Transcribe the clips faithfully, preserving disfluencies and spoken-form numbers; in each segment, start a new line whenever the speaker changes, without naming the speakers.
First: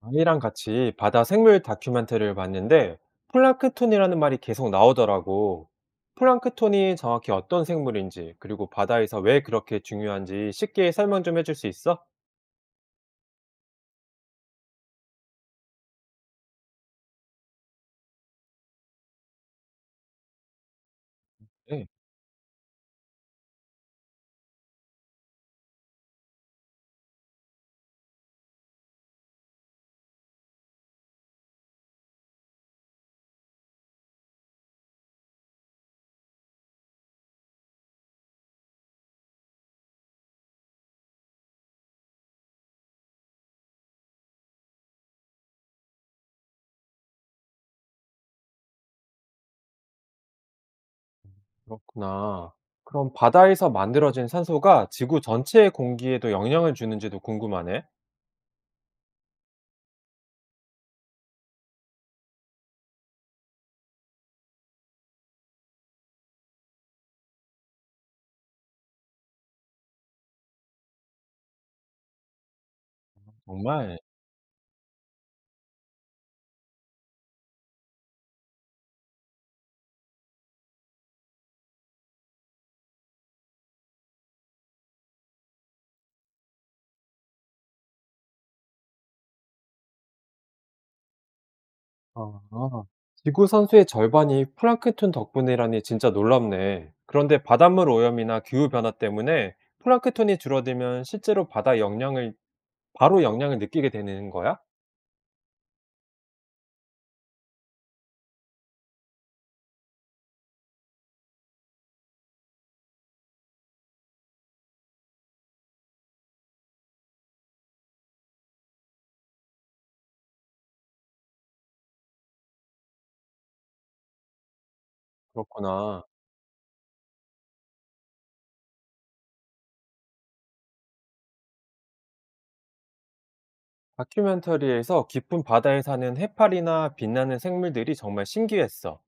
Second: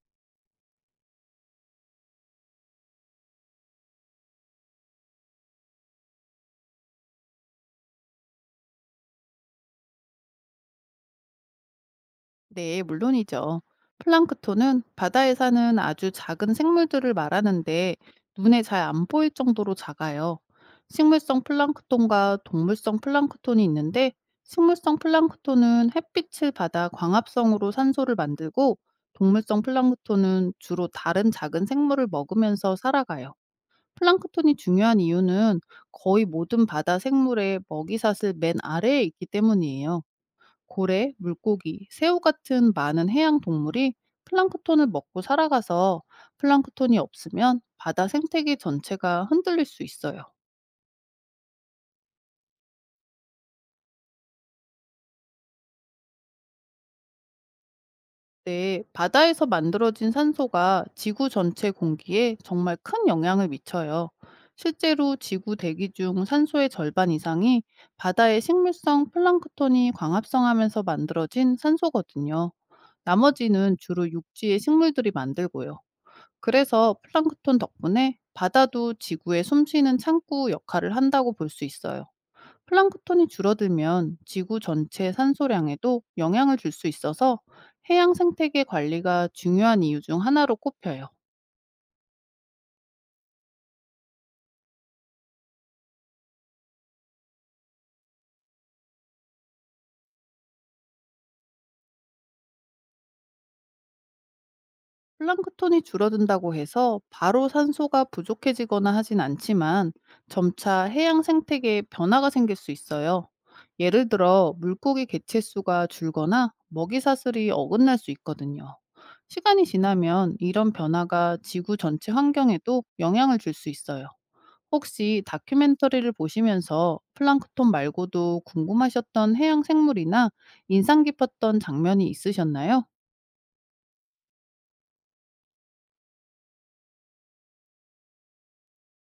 아이랑 같이 바다 생물 다큐멘터리를 봤는데 플랑크톤이라는 말이 계속 나오더라고. 플랑크톤이 정확히 어떤 생물인지, 그리고 바다에서 왜 그렇게 중요한지 쉽게 설명 좀 해줄 수 있어?
네, 물론이죠. 플랑크톤은 바다에 사는 아주 작은 생물들을 말하는데, 눈에 잘 안 보일 정도로 작아요. 식물성
네,
플랑크톤과 동물성 플랑크톤이 있는데, 식물성 플랑크톤은 햇빛을 받아 광합성으로 산소를 만들고, 동물성 플랑크톤은 주로 다른 작은 생물을 먹으면서 살아가요. 플랑크톤이 중요한 이유는 거의 모든 바다 생물의 먹이사슬 맨 아래에 있기 때문이에요. 고래, 물고기, 새우 같은 많은 해양 동물이 플랑크톤을 먹고 살아가서, 플랑크톤이 없으면 바다 생태계 전체가 흔들릴 수 있어요.
그렇구나. 그럼 바다에서 만들어진 산소가 지구 전체의 공기에도 영향을 주는지도 궁금하네.
네, 바다에서 만들어진 산소가 지구 전체 공기에 정말 큰 영향을 미쳐요. 실제로 지구 대기 중 산소의 절반 이상이 바다의 식물성 플랑크톤이 광합성하면서 만들어진 산소거든요. 나머지는
정말?
주로 육지의 식물들이 만들고요. 그래서 플랑크톤 덕분에 바다도 지구의 숨쉬는 창구 역할을 한다고 볼 수 있어요. 플랑크톤이 줄어들면 지구 전체 산소량에도 영향을 줄 수 있어서 해양 생태계 관리가 중요한 이유 중 하나로 꼽혀요.
아. 지구 선수의 절반이 플랑크톤 덕분이라니 진짜 놀랍네. 그런데 바닷물 오염이나 기후 변화 때문에 플랑크톤이 줄어들면 실제로 바다 영향을 바로 영향을 느끼게 되는 거야?
플랑크톤이 줄어든다고 해서 바로 산소가 부족해지거나 하진 않지만, 점차 해양 생태계에 변화가 생길 수 있어요. 예를 들어 물고기 개체수가 줄거나 먹이 사슬이 어긋날 수 있거든요. 시간이 지나면 이런 변화가 지구 전체 환경에도 영향을 줄 수 있어요. 혹시
그렇구나.
다큐멘터리를 보시면서 플랑크톤 말고도 궁금하셨던 해양 생물이나 인상 깊었던 장면이 있으셨나요?
다큐멘터리에서 깊은 바다에 사는 해파리나 빛나는 생물들이 정말 신기했어.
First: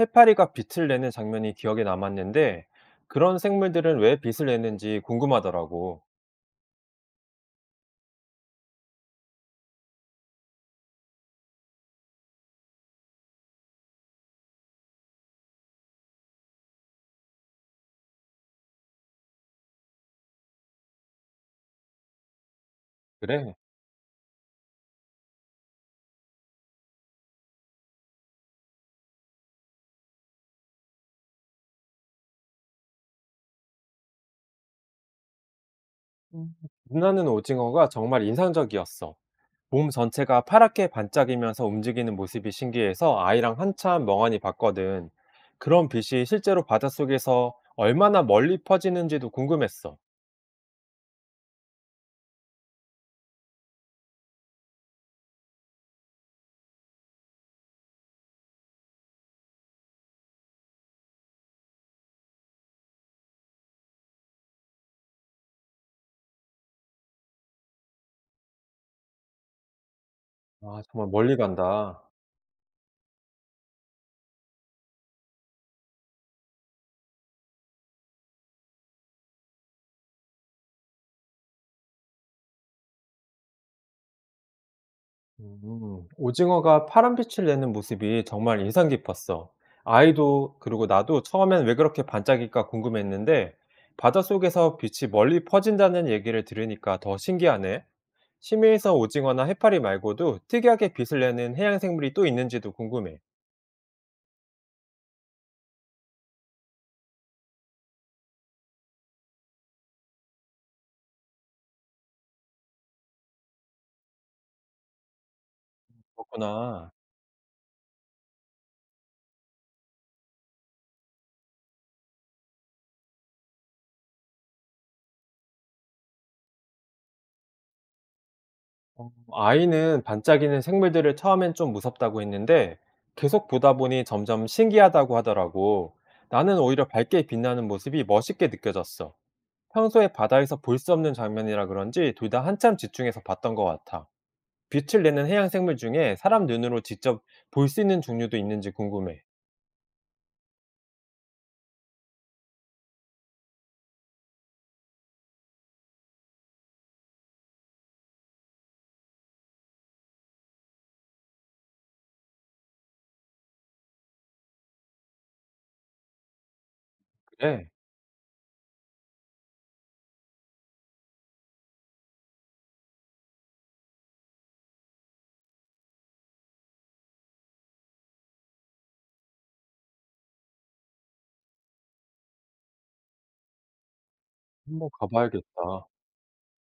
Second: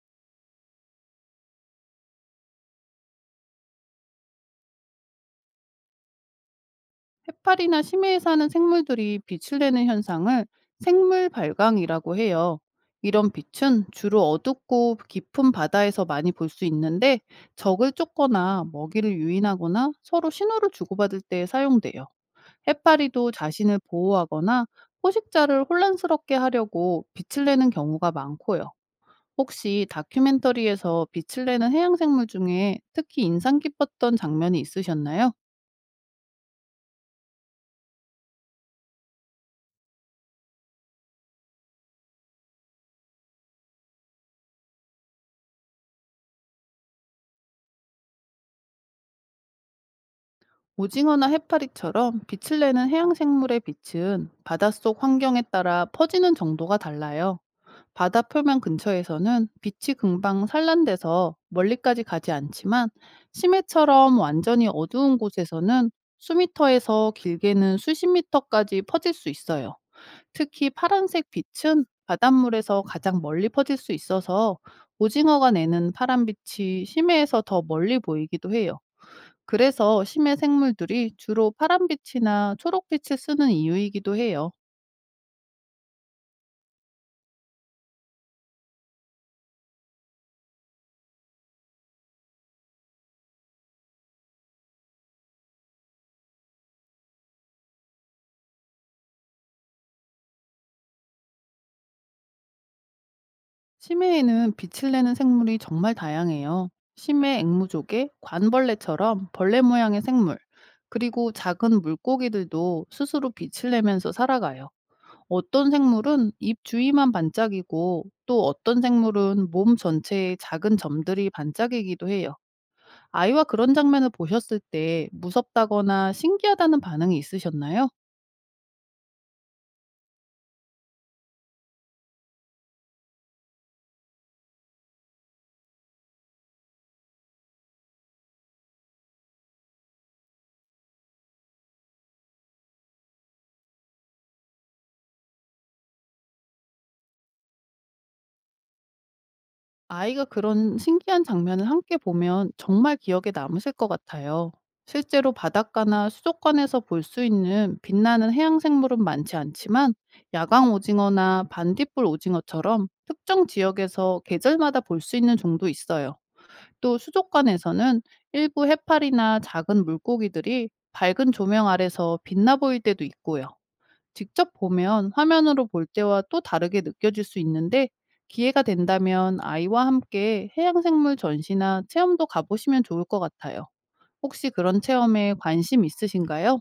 해파리가 빛을 내는 장면이 기억에 남았는데 그런 생물들은 왜 빛을 내는지 궁금하더라고.
해파리나 심해에 사는 생물들이 빛을 내는 현상을 생물 발광이라고 해요. 이런 빛은 주로 어둡고 깊은 바다에서 많이 볼 수 있는데, 적을 쫓거나 먹이를 유인하거나 서로 신호를 주고받을 때 사용돼요. 해파리도
그래.
자신을 보호하거나 포식자를 혼란스럽게 하려고 빛을 내는 경우가 많고요. 혹시 다큐멘터리에서 빛을 내는 해양생물 중에 특히 인상 깊었던 장면이 있으셨나요?
음. 빛나는 오징어가 정말 인상적이었어. 몸 전체가 파랗게 반짝이면서 움직이는 모습이 신기해서 아이랑 한참 멍하니 봤거든. 그런 빛이 실제로 바닷속에서 얼마나 멀리 퍼지는지도 궁금했어.
오징어나 해파리처럼 빛을 내는 해양생물의 빛은 바닷속 환경에 따라 퍼지는 정도가 달라요. 바다 표면 근처에서는 빛이 금방 산란돼서 멀리까지 가지 않지만, 심해처럼 완전히 어두운 곳에서는 수미터에서 길게는 수십 미터까지 퍼질 수 있어요. 특히
아, 정말
파란색
멀리
빛은
간다.
바닷물에서 가장 멀리 퍼질 수 있어서 오징어가 내는 파란 빛이 심해에서 더 멀리 보이기도 해요. 그래서 심해 생물들이 주로 파란빛이나 초록빛을 쓰는 이유이기도 해요.
음. 오징어가 파란 빛을 내는 모습이 정말 인상 깊었어. 아이도, 그리고 나도 처음엔 왜 그렇게 반짝일까 궁금했는데, 바닷속에서 빛이 멀리 퍼진다는 얘기를 들으니까 더 신기하네. 심해에서 오징어나 해파리 말고도 특이하게 빛을 내는 해양 생물이 또 있는지도 궁금해.
심해에는 빛을 내는 생물이 정말 다양해요. 심해 앵무족의 관벌레처럼 벌레 모양의 생물, 그리고 작은 물고기들도 스스로 빛을 내면서 살아가요. 어떤 생물은 입
그렇구나.
주위만 반짝이고, 또 어떤 생물은 몸 전체에 작은 점들이 반짝이기도 해요. 아이와 그런 장면을 보셨을 때 무섭다거나 신기하다는 반응이 있으셨나요?
어, 아이는 반짝이는 생물들을 처음엔 좀 무섭다고 했는데, 계속 보다 보니 점점 신기하다고 하더라고. 나는 오히려 밝게 빛나는 모습이 멋있게 느껴졌어. 평소에 바다에서 볼 수 없는 장면이라 그런지 둘 다 한참 집중해서 봤던 것 같아. 빛을 내는 해양 생물 중에 사람 눈으로 직접 볼 수 있는 종류도 있는지 궁금해.
아이가 그런 신기한 장면을 함께 보면 정말 기억에 남으실 것 같아요. 실제로 바닷가나 수족관에서 볼 수 있는 빛나는 해양 생물은 많지 않지만, 야광 오징어나 반딧불 오징어처럼 특정 지역에서 계절마다 볼 수 있는 종도 있어요. 또
그래,
수족관에서는 일부 해파리나 작은 물고기들이 밝은 조명 아래서 빛나 보일 때도 있고요. 직접 보면 화면으로 볼 때와 또 다르게 느껴질 수 있는데, 기회가 된다면 아이와 함께 해양생물 전시나 체험도 가보시면 좋을 것 같아요. 혹시 그런
한번
체험에
가봐야겠다.
관심 있으신가요?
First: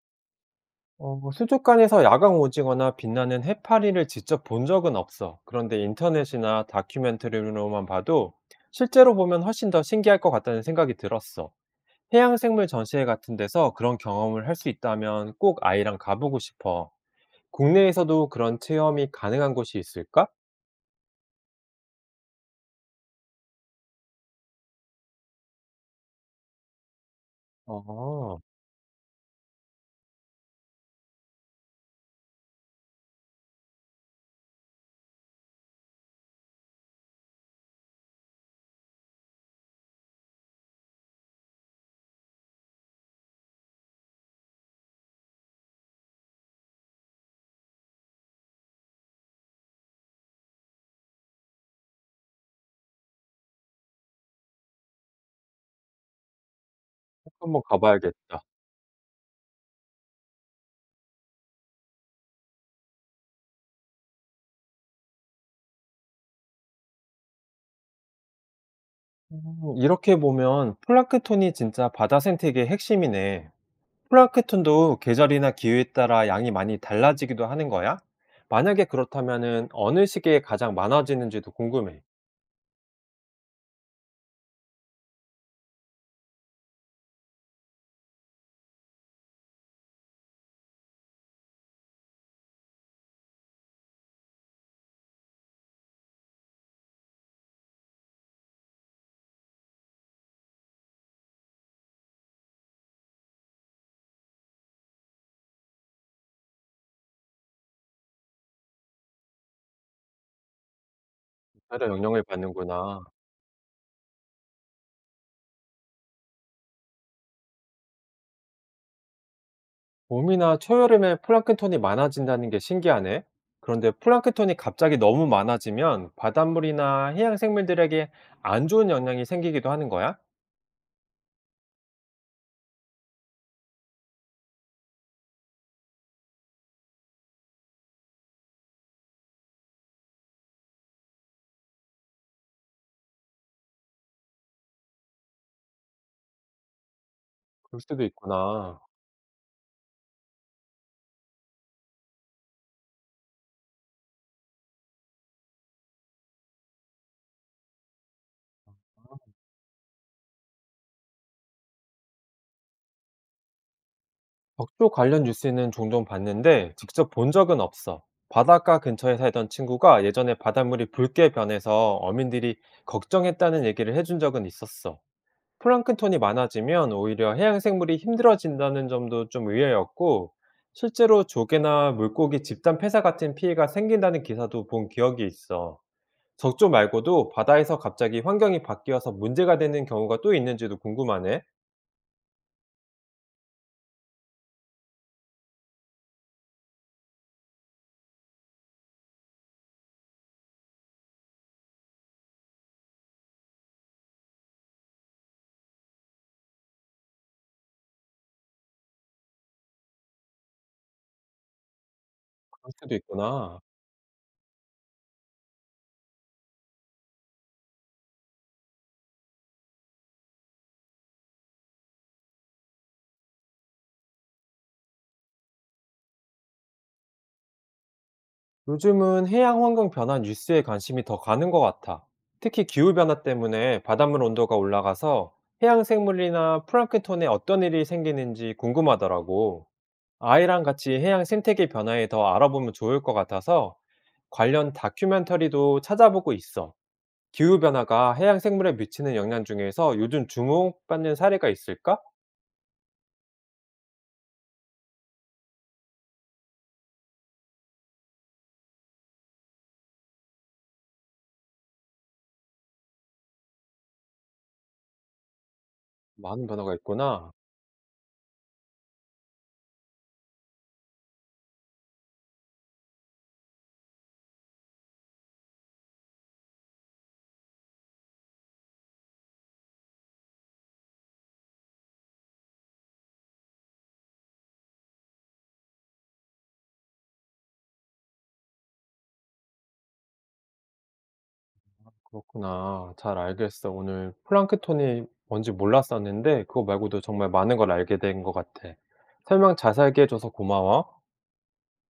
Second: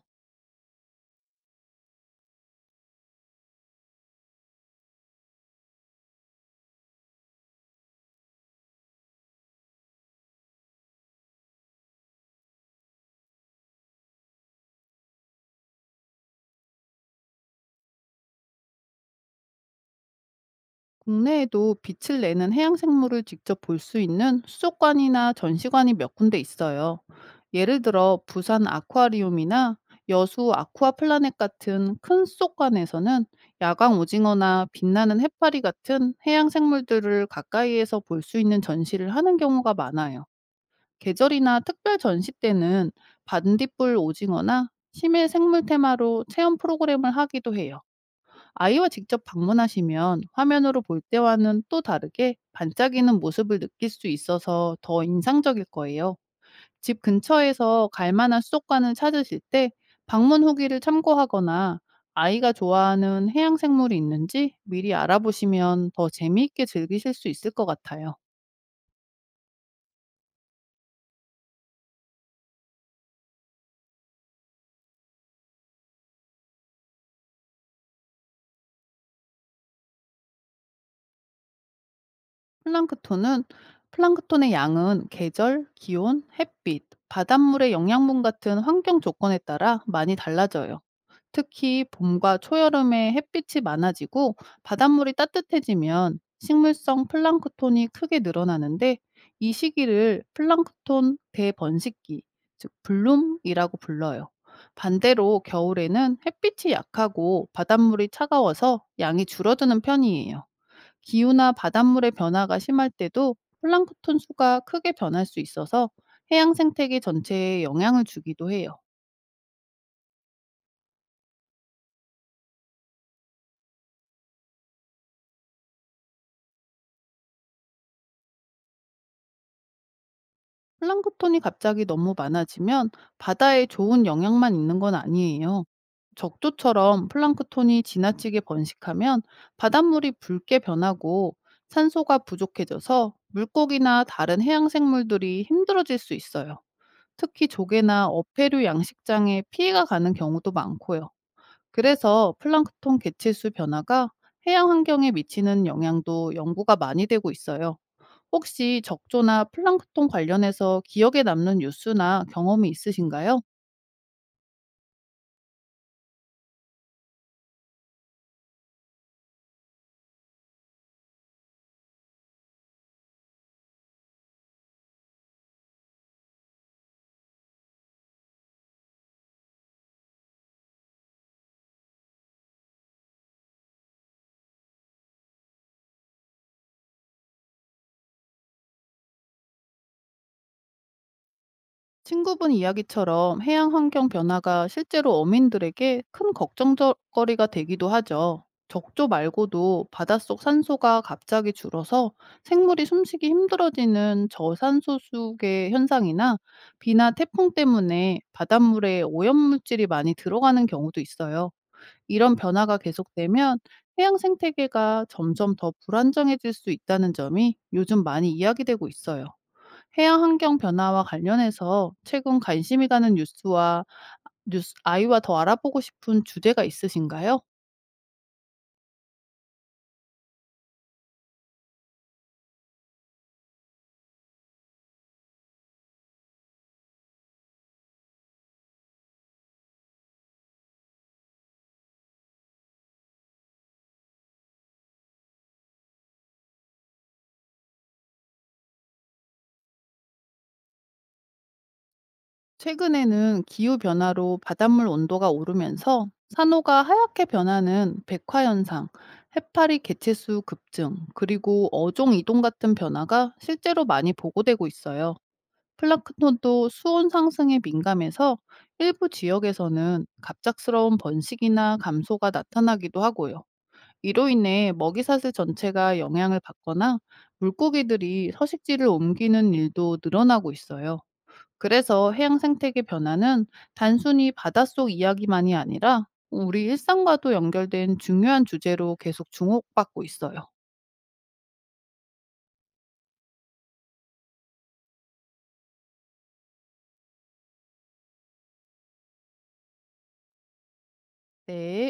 어, 뭐 수족관에서 야광 오징어나 빛나는 해파리를 직접 본 적은 없어. 그런데 인터넷이나 다큐멘터리로만 봐도 실제로 보면 훨씬 더 신기할 것 같다는 생각이 들었어. 해양 생물 전시회 같은 데서 그런 경험을 할 수 있다면 꼭 아이랑 가보고 싶어. 국내에서도 그런 체험이 가능한 곳이 있을까?
국내에도 빛을 내는 해양 생물을 직접 볼 수 있는 수족관이나 전시관이 몇 군데 있어요. 예를
아.
들어
꼭
부산 아쿠아리움이나 여수 아쿠아플라넷 같은 큰 수족관에서는 야광 오징어나 빛나는 해파리 같은 해양 생물들을 가까이에서 볼 수 있는 전시를 하는 경우가 많아요. 계절이나 특별 전시 때는 반딧불 오징어나 심해 생물 테마로 체험 프로그램을 하기도 해요. 아이와 직접 방문하시면 화면으로 볼 때와는 또 다르게 반짝이는 모습을 느낄 수 있어서 더 인상적일 거예요. 집
한번
근처에서 갈 만한
가봐야겠다.
수족관을 찾으실 때 방문 후기를 참고하거나 아이가 좋아하는 해양 생물이 있는지 미리 알아보시면 더 재미있게 즐기실 수 있을 것 같아요.
음 이렇게 보면 플랑크톤이 진짜 바다 생태계의 핵심이네. 플랑크톤도 계절이나 기후에 따라 양이 많이 달라지기도 하는 거야? 만약에 그렇다면은 어느 시기에 가장 많아지는지도 궁금해.
플랑크톤은 플랑크톤의 양은 계절, 기온, 햇빛, 바닷물의 영양분 같은 환경 조건에 따라 많이 달라져요. 특히 봄과 초여름에 햇빛이 많아지고 바닷물이 따뜻해지면 식물성 플랑크톤이 크게 늘어나는데, 이 시기를 플랑크톤 대번식기, 즉 블룸이라고 불러요. 반대로 겨울에는 햇빛이 약하고 바닷물이 차가워서 양이 줄어드는 편이에요. 기후나
다
바닷물의
영향을
변화가 심할
받는구나.
때도 플랑크톤 수가 크게 변할 수 있어서 해양 생태계 전체에 영향을 주기도 해요.
봄이나 초여름에 플랑크톤이 많아진다는 게 신기하네. 그런데 플랑크톤이 갑자기 너무 많아지면 바닷물이나 해양 생물들에게 안 좋은 영향이 생기기도 하는 거야?
플랑크톤이 갑자기 너무 많아지면 바다에 좋은 영향만 있는 건 아니에요. 적조처럼 플랑크톤이 지나치게 번식하면 바닷물이 붉게 변하고 산소가 부족해져서 물고기나 다른 해양 생물들이 힘들어질 수 있어요. 특히
볼 수도
조개나 어패류
있구나.
양식장에 피해가 가는 경우도 많고요. 그래서 플랑크톤 개체수 변화가 해양 환경에 미치는 영향도 연구가 많이 되고 있어요. 혹시 적조나 플랑크톤 관련해서 기억에 남는 뉴스나 경험이 있으신가요?
덕조 관련 뉴스는 종종 봤는데 직접 본 적은 없어. 바닷가 근처에 살던 친구가 예전에 바닷물이 붉게 변해서 어민들이 걱정했다는 얘기를 해준 적은 있었어. 플랑크톤이 많아지면 오히려 해양 생물이 힘들어진다는 점도 좀 의외였고, 실제로 조개나 물고기 집단 폐사 같은 피해가 생긴다는 기사도 본 기억이 있어. 적조 말고도 바다에서 갑자기 환경이 바뀌어서 문제가 되는 경우가 또 있는지도 궁금하네.
친구분 이야기처럼 해양 환경 변화가 실제로 어민들에게 큰 걱정거리가 되기도 하죠. 적조 말고도 바닷속 산소가 갑자기 줄어서 생물이 숨쉬기 힘들어지는 저산소 수계 현상이나 비나 태풍 때문에 바닷물에 오염물질이 많이 들어가는 경우도 있어요. 이런
그럴
변화가
수도
계속되면
있구나.
해양 생태계가 점점 더 불안정해질 수 있다는 점이 요즘 많이 이야기되고 있어요. 해양 환경 변화와 관련해서 최근 관심이 가는 뉴스와 뉴스 아이와 더 알아보고 싶은 주제가 있으신가요?
요즘은 해양 환경 변화 뉴스에 관심이 더 가는 것 같아. 특히 기후변화 때문에 바닷물 온도가 올라가서 해양 생물이나 플랑크톤에 어떤 일이 생기는지 궁금하더라고. 아이랑 같이 해양 생태계 변화에 더 알아보면 좋을 것 같아서 관련 다큐멘터리도 찾아보고 있어. 기후변화가 해양 생물에 미치는 영향 중에서 요즘 주목받는 사례가 있을까?
최근에는 기후 변화로 바닷물 온도가 오르면서 산호가 하얗게 변하는 백화 현상, 해파리 개체수 급증, 그리고 어종 이동 같은 변화가 실제로 많이 보고되고 있어요.
많은
플라크톤도
변화가
수온
있구나.
상승에 민감해서 일부 지역에서는 갑작스러운 번식이나 감소가 나타나기도 하고요. 이로 인해 먹이사슬 전체가 영향을 받거나 물고기들이 서식지를 옮기는 일도 늘어나고 있어요. 그래서 해양 생태계 변화는 단순히 바닷속 이야기만이 아니라 우리 일상과도 연결된 중요한 주제로 계속 주목받고 있어요.
그렇구나. 잘 알겠어. 오늘 플랑크톤이 뭔지 몰랐었는데 그거 말고도 정말 많은 걸 알게 된 것 같아. 설명 자세하게 해줘서 고마워.
네.